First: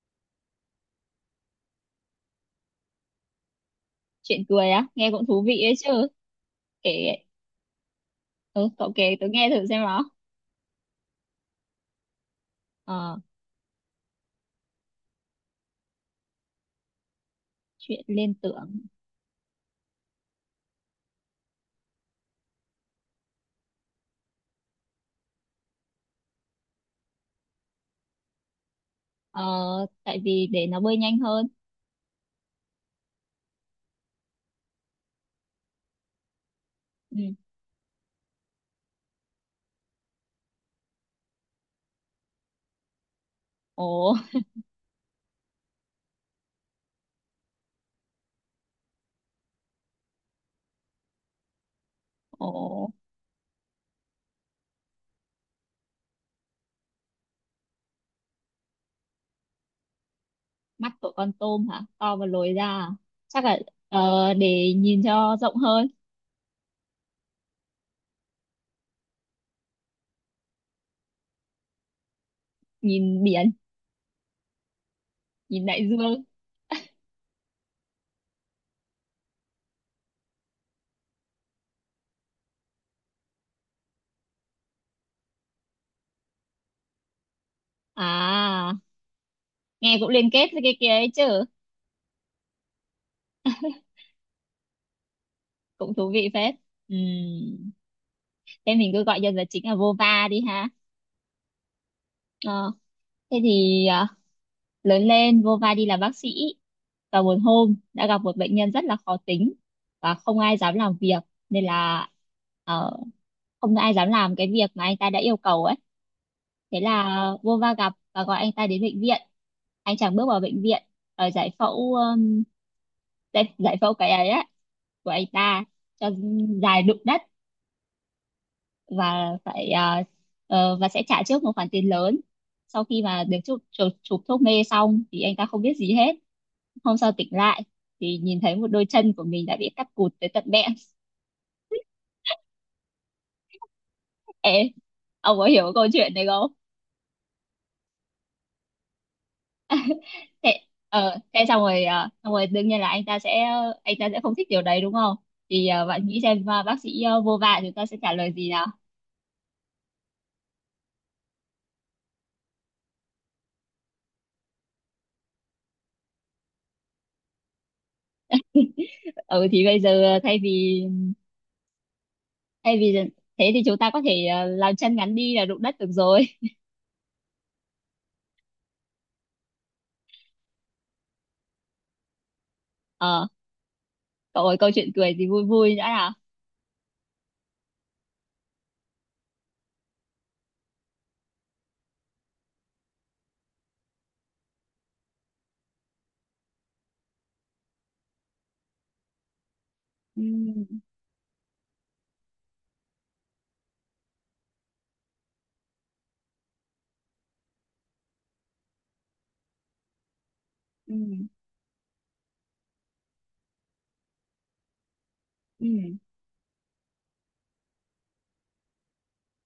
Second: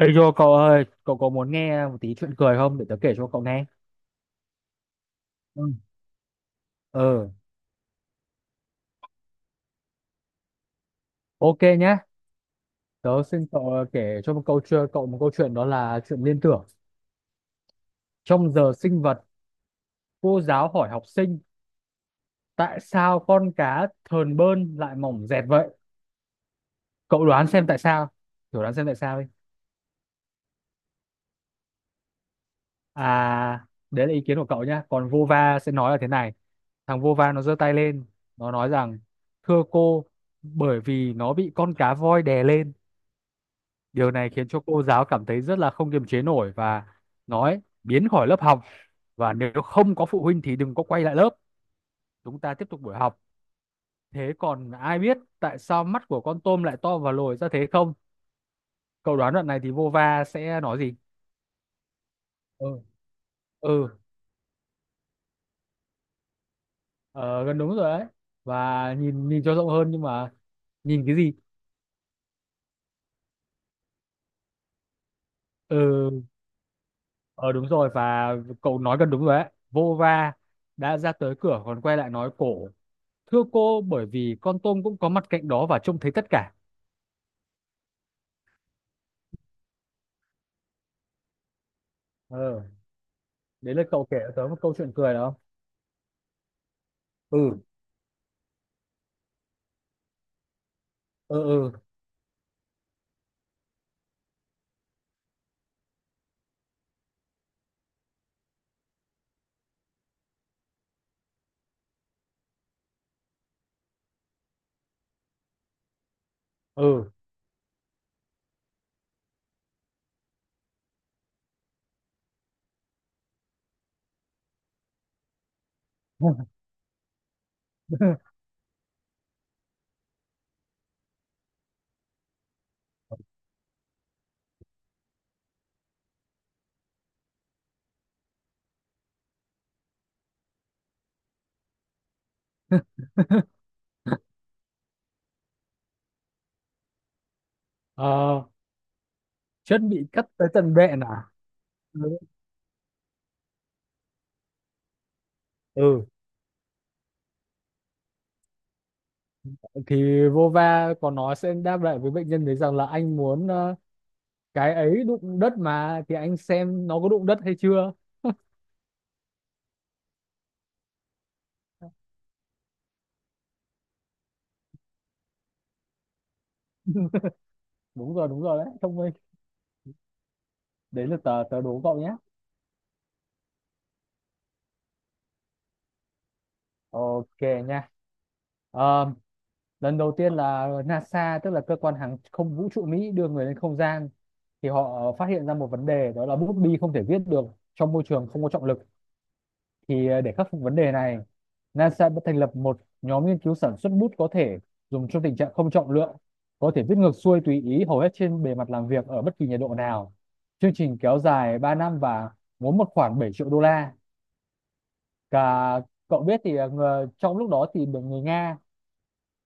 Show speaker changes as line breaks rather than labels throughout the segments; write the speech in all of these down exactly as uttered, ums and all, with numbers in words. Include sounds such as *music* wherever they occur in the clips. Ê Yo cậu ơi, cậu có muốn nghe một tí chuyện cười không để tớ kể cho cậu nghe?
Chuyện cười á, nghe cũng thú vị
Ừ.
ấy chứ. Kể.
Ừ,
Ừ, cậu kể tớ nghe thử xem nào.
ok nhá.
ờ,
Tớ xin cậu ờ, kể cho một câu chuyện, cậu một câu chuyện đó là chuyện liên tưởng.
Chuyện liên
Trong
tưởng.
giờ sinh vật, cô giáo hỏi học sinh tại sao con cá thờn bơn lại mỏng dẹt vậy? Cậu đoán xem tại sao? Thử đoán xem tại sao đi.
ờ, Tại vì để nó bơi nhanh hơn.
À, đấy là ý kiến của cậu nhá. Còn Vova sẽ nói là thế này. Thằng
Ừ.
Vova nó giơ tay lên, nó nói rằng thưa cô, bởi vì nó bị con cá voi đè lên.
Ồ.
Điều này khiến cho cô giáo cảm thấy rất là không kiềm chế nổi và nói biến khỏi lớp học, và nếu không có phụ huynh thì đừng có quay lại lớp. Chúng
*laughs* Ồ.
ta tiếp tục buổi học. Thế còn ai biết tại sao mắt của con tôm lại to và lồi ra thế không? Cậu đoán đoạn này thì Vova sẽ nói
Mắt
gì?
của con tôm hả? To và lồi ra
Ừ,
à? Chắc là
ừ,
ờ, để nhìn cho rộng hơn.
ờ, gần đúng rồi đấy. Và nhìn nhìn cho rộng hơn, nhưng mà nhìn cái gì?
Nhìn biển. Nhìn đại
Ừ,
dương.
ờ đúng rồi, và cậu nói gần đúng rồi đấy. Vova đã ra tới cửa còn quay lại nói cổ. Thưa cô, bởi vì con tôm cũng có mặt cạnh đó và trông thấy tất cả.
À, nghe cũng liên kết với cái kia ấy chứ.
ờ Đấy là cậu kể cho tớ một câu chuyện cười đó.
Cũng thú vị phết. Ừ.
Ừ,
Thế mình cứ gọi nhân vật chính là Vova đi ha.
ừ,
ờ, Thế thì à, lớn lên vô vai đi làm bác sĩ và một hôm đã gặp một bệnh nhân rất là khó tính và không ai dám làm việc nên là ờ, không ai dám làm cái việc mà anh ta đã yêu cầu ấy. Thế
ừ, ừ.
là vô va gặp và gọi anh ta đến bệnh viện. Anh chàng bước vào bệnh viện ở giải phẫu um, giải, giải phẫu cái ấy á, của anh ta cho dài đụng đất.
*laughs*
Và phải ờ, ờ, và sẽ trả trước một khoản tiền lớn. Sau khi mà được chụp chụp, chụp thuốc mê xong thì anh ta không biết gì hết. Hôm sau tỉnh lại thì nhìn thấy một đôi chân của mình đã bị cắt cụt tới tận bẹn. *laughs* Ê, ông có hiểu cái câu chuyện này không?
Ờ, chân bị cắt tới
Thế,
tận bẹn
ờ,
à?
thế xong rồi, ờ,
Ừ.
xong rồi đương nhiên là anh ta sẽ, anh ta sẽ không thích điều đấy đúng không? Thì ờ,
Ừ,
bạn nghĩ xem ờ, bác sĩ ờ, vô vạ chúng ta sẽ trả lời gì nào?
thì Vova có nói sẽ đáp lại với bệnh nhân đấy rằng là anh muốn ờ, cái ấy đụng đất mà, thì anh xem nó có đụng đất hay chưa.
Ừ thì bây giờ ờ, thay vì, thay vì thế thì chúng ta có thể ờ, làm chân ngắn đi là đụng đất được rồi.
Đúng rồi, đúng rồi đấy, thông minh. Đấy là tớ tớ đố cậu nhé.
Ờ, cậu ơi câu chuyện cười thì vui vui đã nào?
Ok nha. Ờ, Lần đầu tiên là NASA, tức là cơ quan hàng không vũ trụ Mỹ, đưa người lên không gian thì họ phát hiện ra một vấn đề, đó là bút bi không thể viết được trong môi trường không có trọng lực. Thì ờ,
Ừ,
để khắc phục vấn đề này, NASA đã thành lập một nhóm nghiên cứu sản xuất bút có thể dùng trong tình trạng không trọng lượng, có thể viết ngược xuôi tùy ý hầu hết trên bề mặt làm việc ở bất kỳ nhiệt độ nào. Chương trình kéo
ừ,
dài ba năm và muốn một khoảng bảy triệu đô la cả.
ừ,
Cậu biết thì ờ, ngờ- trong lúc đó thì được người Nga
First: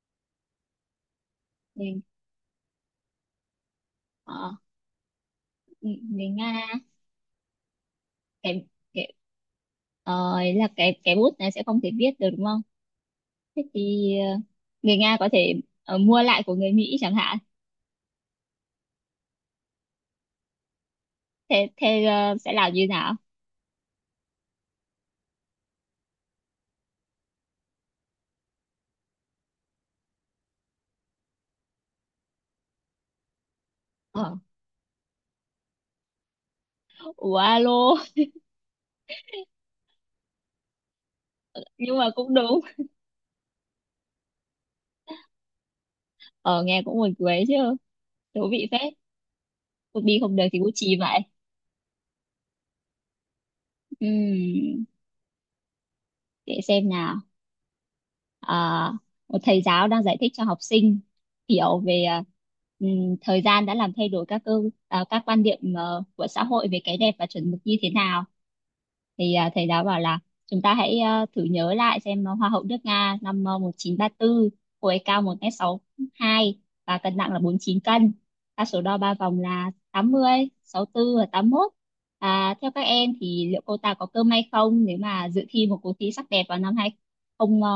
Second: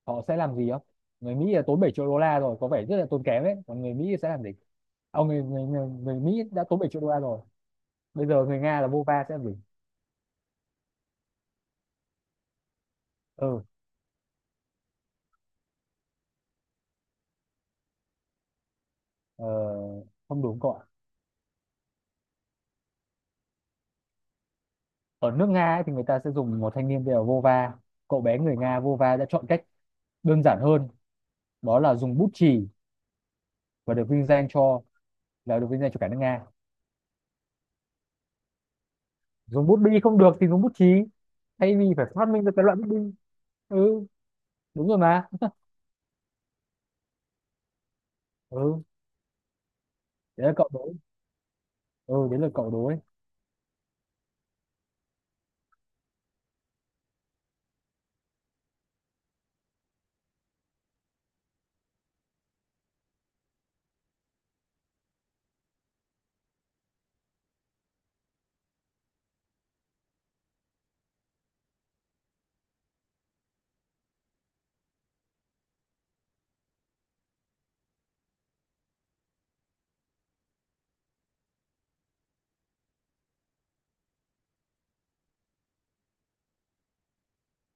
họ sẽ làm gì không? Người Mỹ là tốn
ừ.
bảy triệu đô la rồi, có vẻ rất là tốn kém ấy, còn người Mỹ sẽ làm gì?
Ờ.
Ông người, người, người,
người
người
Người
Mỹ đã
Nga.
tốn bảy triệu đô la rồi, bây giờ người
cái
Nga là vô
cái
va sẽ làm gì?
ờ, ý là cái cái bút này sẽ không thể viết được đúng không? Thế
Ừ,
thì ờ, người Nga có thể ờ, mua lại của người Mỹ chẳng hạn.
ờ, không đúng cậu ạ.
Thế thế ờ, sẽ làm như nào?
Ở nước Nga ấy, thì người ta sẽ dùng một thanh niên tên là vô va. Cậu bé người Nga vô va đã chọn cách đơn giản hơn, đó là dùng bút chì, và được vinh
ờ,
danh cho, là được vinh danh cho cả nước Nga.
Ủa alo. *laughs*
Dùng bút bi không được thì dùng bút chì, thay vì
Nhưng
phải
mà
phát
cũng
minh ra
đúng.
cái loại bút bi. Ừ, đúng rồi mà.
Ờ, nghe cũng buồn cười chứ. Thú vị phết.
Ừ,
Cũng đi không được
đấy là
thì
cậu
cũng
đối.
chì vậy.
Ừ, đấy là cậu đối.
Ừm, để xem nào. À, một thầy giáo đang giải thích cho học sinh hiểu về à, ừm, thời gian đã làm thay đổi các cơ, à, các quan điểm ờ, của xã hội về cái đẹp và chuẩn mực như thế nào. Thì à, thầy giáo bảo là chúng ta hãy ờ, thử nhớ lại xem ờ, hoa hậu nước Nga năm ờ, một chín ba một chín ba tư, cô ấy cao một mét sáu hai và cân nặng là bốn mươi chín cân. Ta số đo ba vòng là tám mươi tư và tám mươi mốt. À, theo các em thì liệu cô ta có cơ may không nếu mà dự thi một cuộc thi sắc đẹp vào năm hai không ờ,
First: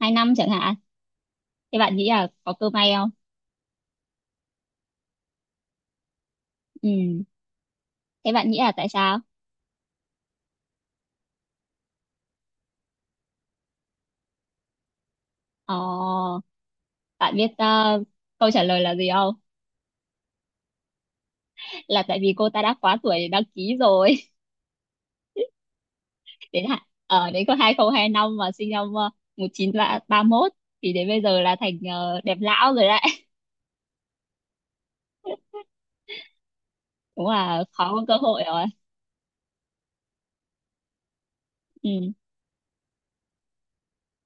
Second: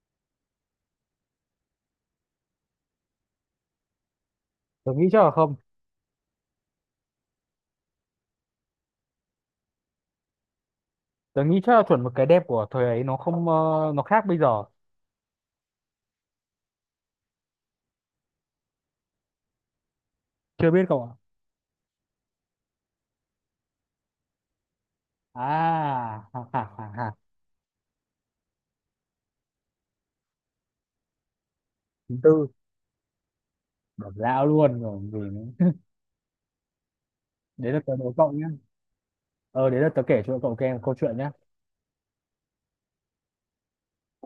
hai năm chẳng hạn? Thế bạn nghĩ là có cơ may không?
Tôi nghĩ chắc là không.
Ừ. Thế bạn nghĩ là tại sao?
Tớ nghĩ chắc là chuẩn một cái đẹp của thời ấy nó không, ờ, nó khác bây giờ.
Ờ. Bạn biết ờ, câu trả lời là gì không?
Chưa biết cậu ạ.
Là tại vì cô ta đã quá tuổi để đăng ký rồi.
À, ha
*laughs*
ha
Đến hạn.
ha ha.
Ở đến có hai không hai năm mà sinh năm ờ, một chín ba mốt thì đến bây giờ là thành
Thứ
ờ, đẹp
tư,
lão rồi đấy.
bỏ dao luôn rồi còn gì nữa.
*laughs* Cũng
*laughs*
là
Đấy là
khó
tớ
có
đố
cơ
cậu
hội
nhé.
rồi.
Ờ, Đấy là tớ kể cho cậu nghe một câu chuyện nhé.
Ừ.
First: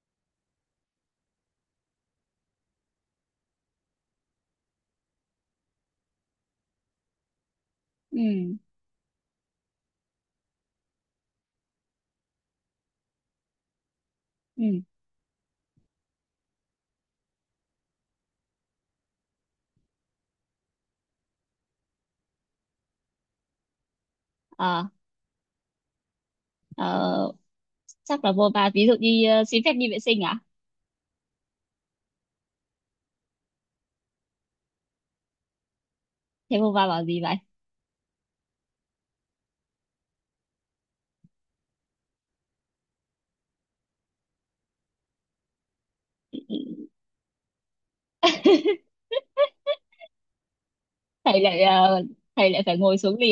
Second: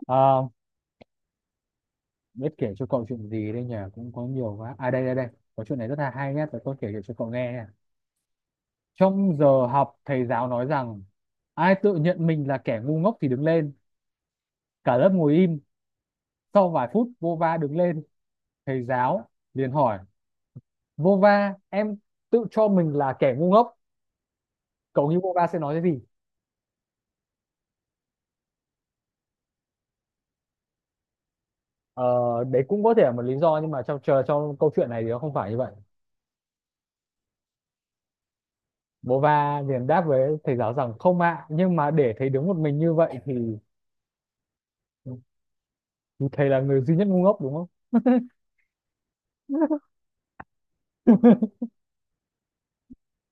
Ờ, Biết kể cho cậu chuyện gì đây nhỉ? Cũng có nhiều quá. À, đây đây đây. Có chuyện này rất là hay nhé. Tớ có kể cho cậu nghe nhé.
Ừ.
Trong giờ học, thầy giáo nói rằng ai tự nhận mình là kẻ ngu ngốc thì đứng lên.
Ừ.
Cả lớp ngồi im. Sau vài phút vô va đứng lên, thầy giáo liền hỏi Vova em tự cho mình là kẻ ngu ngốc,
Ờ.
cậu nghĩ Vova sẽ nói cái gì?
ờ, Chắc là vô va ví dụ đi ờ, xin phép đi vệ sinh à?
ờ, Đấy cũng có thể là một lý do, nhưng mà trong chờ trong câu chuyện này thì nó không phải như vậy.
Thế vô va bảo gì vậy?
Vova liền đáp với thầy giáo rằng không ạ, nhưng mà để thầy đứng một mình như vậy thì thì thầy là người duy nhất ngu ngốc đúng không?
*laughs* Thầy lại ờ, thầy lại phải ngồi xuống liền.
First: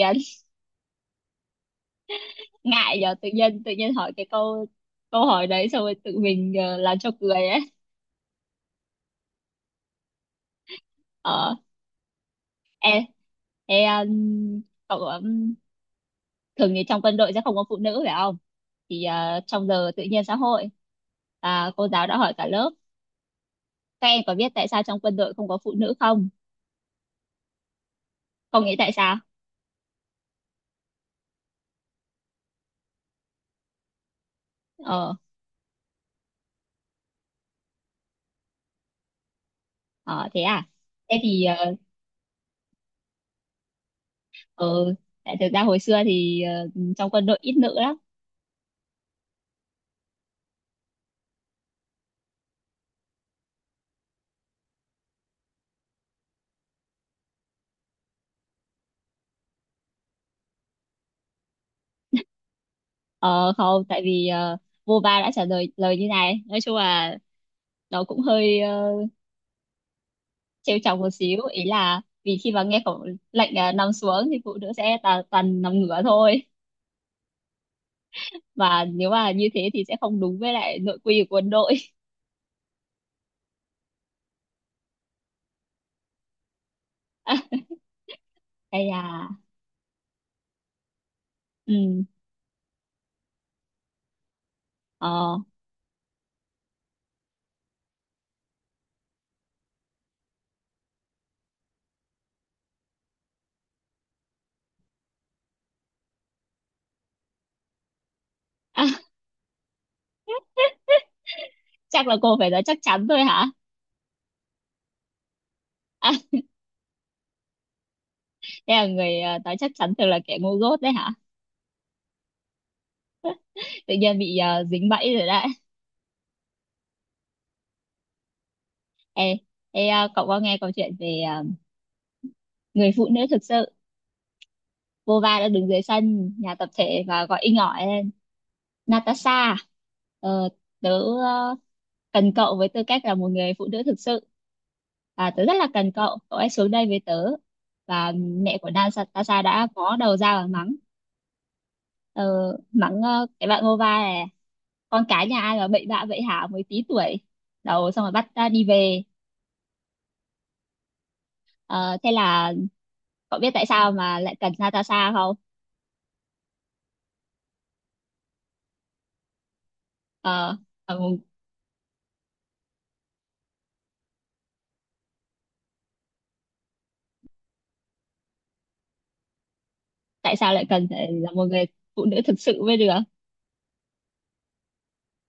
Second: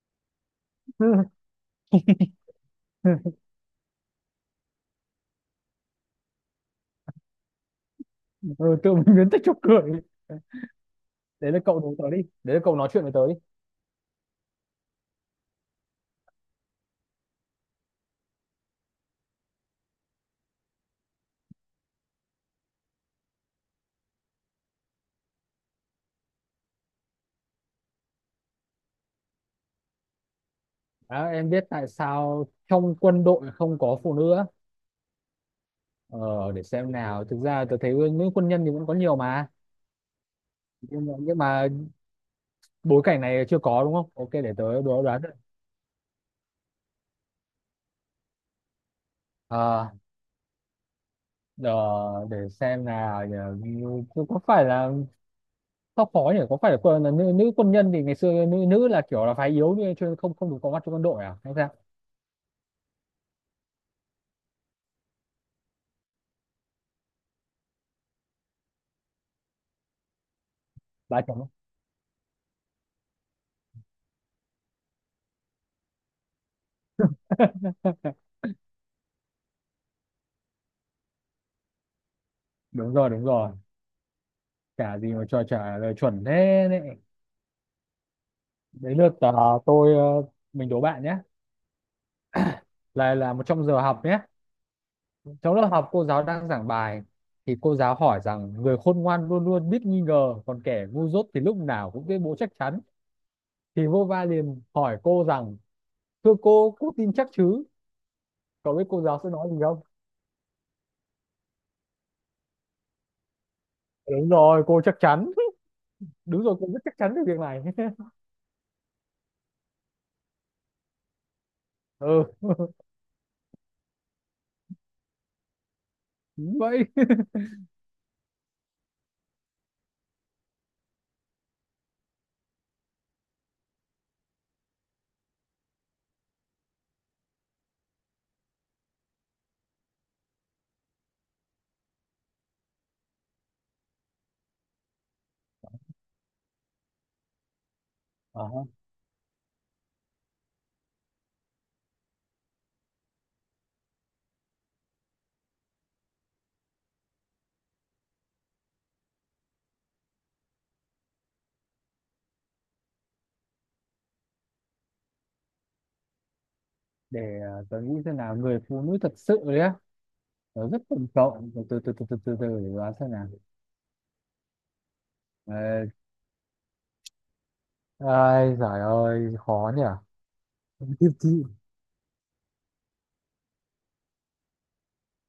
Ngại giờ tự
*laughs*
nhiên tự nhiên hỏi cái câu, câu hỏi đấy xong rồi tự mình ờ, làm cho cười ấy.
Ừ, tự mình biến tích cho cười. Đấy
Ờ.
là cậu nói tớ đi đấy là cậu nói
em
chuyện với tớ đi.
em cậu um, thường thì trong quân đội sẽ không có phụ nữ phải không? Thì ờ, trong giờ tự nhiên xã hội à, cô giáo đã hỏi cả lớp các em có biết tại sao trong quân đội không có phụ nữ không? Không nghĩ tại sao.
Đó, em biết tại sao trong quân đội không có phụ nữ á?
Ờ.
ờ, để xem nào, thực ra tớ thấy nữ quân nhân thì vẫn có nhiều mà,
Ờ thế à.
nhưng mà,
Thế
nhưng
thì
mà
ờ.
bối cảnh này chưa có đúng không, ok để tớ
ờ,
đố đoán được.
Tại thực ra hồi xưa thì ờ, trong quân đội ít nữ lắm.
À, ờ, để xem nào nhờ, có phải là, sao khó nhỉ, có phải là, quân- là nữ, nữ quân nhân thì ngày xưa nữ nữ là kiểu là phái yếu như chưa, không không được có mặt trong quân đội à hay sao?
Ờ không, tại vì ờ, vô ba đã trả lời lời như này. Nói chung là nó cũng hơi ờ, trêu chọc một
Bà
xíu,
chấm.
ý là vì khi mà nghe khẩu lệnh ờ, nằm xuống thì phụ nữ sẽ tà, toàn nằm ngửa thôi.
*laughs*
Và nếu mà như thế thì sẽ không đúng với lại nội quy của quân đội.
Đúng rồi, đúng rồi, chả gì mà cho trả lời chuẩn thế đấy.
*laughs* À, hay
Đấy lượt,
là.
ờ, tôi ờ, mình đố bạn nhé,
Ừ.
là là một trong giờ học nhé.
Ờ.
Trong lớp học cô giáo đang giảng bài, thì cô giáo hỏi rằng người khôn ngoan luôn luôn biết nghi ngờ, còn kẻ ngu dốt thì lúc nào cũng tuyên bố chắc chắn. Thì Vova liền hỏi cô rằng thưa cô cô tin chắc chứ? Cậu biết
À,
cô giáo sẽ nói gì không?
chắc là cô phải nói chắc chắn thôi hả?
Đúng rồi, cô chắc chắn.
À,
*laughs* Đúng rồi, cô rất chắc chắn về việc này. *laughs*
thế là người ờ, nói chắc chắn thường là kẻ ngu dốt đấy hả?
Ừ,
Tự nhiên bị ờ, dính bẫy rồi đấy.
đúng vậy.
Ê. Ê ờ, cậu có nghe câu chuyện về ờ, người phụ nữ thực sự? Vô va đã đứng dưới sân nhà tập thể và gọi inh ỏi Natasha à? ờ, Tớ ờ, cần cậu với tư cách là một người phụ nữ thực sự, và tớ rất là cần cậu, cậu hãy xuống đây với tớ. Và
Ờ,
mẹ của Natasha đã có đầu ra và mắng ờ, mắng ờ, cái bạn Ngova này, con cái nhà ai mà bậy bạ vậy hả, mới tí tuổi đầu xong rồi bắt ta đi về. Ờ, thế là cậu biết tại sao mà lại cần Natasha không?
để ờ, tớ nghĩ xem nào, người phụ nữ thật sự đấy á,
Ờ.
tớ rất
ờ,
cần cậu, từ từ từ từ từ từ, từ để đoán xem nào. Ờ, Ai giời ơi khó nhỉ.
Tại sao lại cần
thì
phải là
thì
một người phụ nữ thực sự mới được,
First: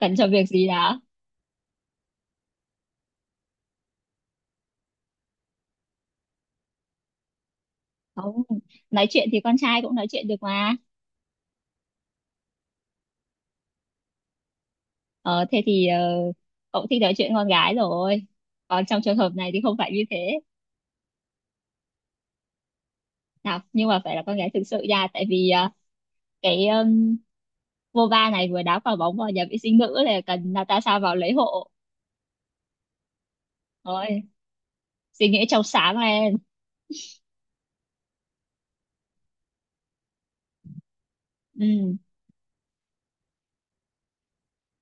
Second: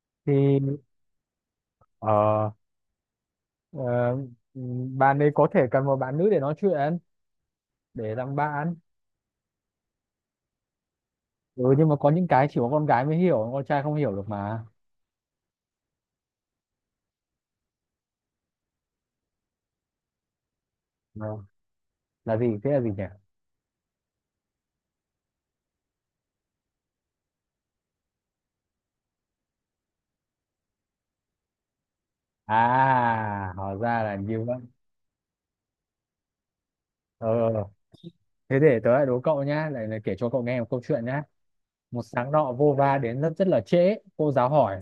cần cho việc gì
thì,
đó?
ờ, ờ, Bạn ấy có thể cần một bạn nữ để nói chuyện, để làm
Không,
bạn.
nói chuyện thì con trai cũng nói chuyện được mà.
Ừ, nhưng mà có những cái chỉ có con gái mới hiểu, con trai không hiểu được mà.
Ờ, thế thì ờ, cậu thích nói chuyện con gái rồi. Còn trong trường hợp này thì không phải như thế.
Ờ, là gì thế, là gì nhỉ?
Nào, nhưng mà phải là con gái thực sự nha. Tại vì ờ, cái um, Vova này vừa đá quả bóng vào nhà vệ sinh nữ là cần Natasha vào lấy hộ.
À, hóa ra là
Rồi,
như vậy.
suy nghĩ trong sáng lên.
ờ Thế để tớ lại đố cậu nhá, lại lại kể cho cậu nghe một câu chuyện nhá.
Ừ,
Một sáng nọ vô va đến rất rất là trễ, cô giáo hỏi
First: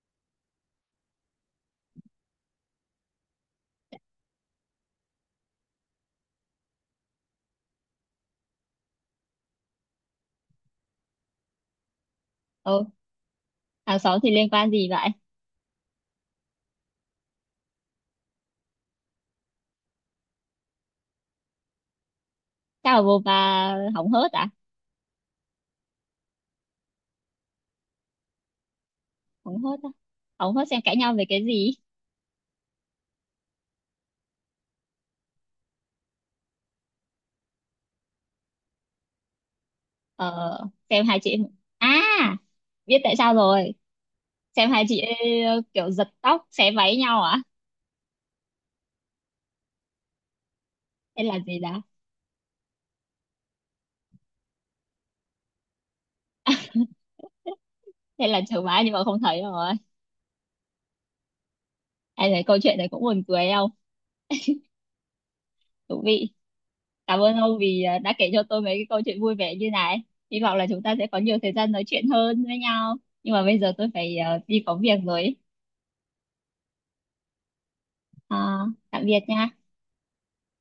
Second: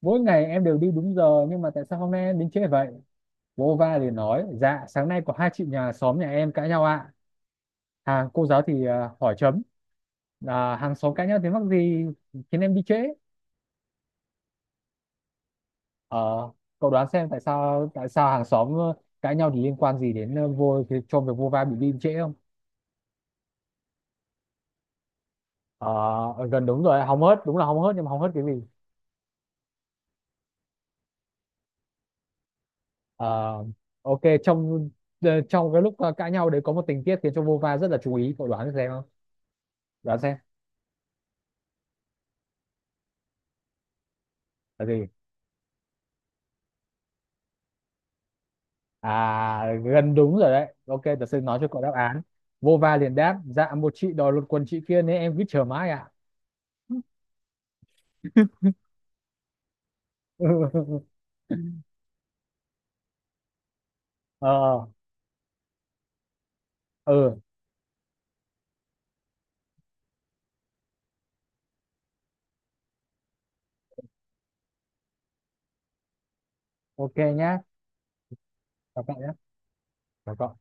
mỗi ngày em đều đi đúng giờ nhưng mà tại sao hôm nay em đến trễ vậy? Vô va liền nói dạ sáng nay có hai chị nhà xóm nhà em cãi nhau ạ. À cô giáo thì à, hỏi chấm, à, hàng xóm cãi nhau tiếng mắc gì khiến em đi
ừ.
trễ?
Hàng xóm thì liên quan gì vậy?
ờ Cậu đoán xem tại sao, tại sao hàng xóm ờ, cãi nhau thì liên quan gì đến ờ, vô cho việc vô va bị đi trễ không?
Chắc là Vova hóng hớt à?
Ờ, gần đúng rồi, hóng hớt đúng là hóng hớt, nhưng mà hóng hớt cái gì?
Hóng hớt à? Hóng hớt xem cãi nhau về cái gì?
Ờ, ok, trong ờ, trong cái lúc ờ, cãi nhau đấy có một tình tiết khiến cho Vova rất là chú ý, cậu đoán xem không? Đoán xem
Ờ, xem hai chị... À, biết tại sao rồi. Xem hai
là
chị
gì.
ấy ờ, kiểu giật tóc xé váy nhau à?
À, gần đúng rồi đấy, ok
Hay
tớ
là
sẽ
gì
nói cho
đó?
cậu đáp án. Vova liền đáp dạ một chị đòi lột quần chị kia nên em cứ chờ mãi ạ.
Hay là chớ vá nhưng mà không thấy rồi?
*laughs*
Ai thấy câu chuyện này cũng buồn cười không?
ờ
Thú vị. Cảm ơn
ừ,
ông vì ờ, đã kể cho tôi mấy cái câu chuyện vui vẻ như này. Hy vọng là chúng ta sẽ có nhiều thời gian nói chuyện hơn với nhau. Nhưng mà bây giờ tôi phải ờ, đi có việc rồi.
ok nhá.
À, tạm
Chào cậu
biệt
nhé,
nha.
chào cậu.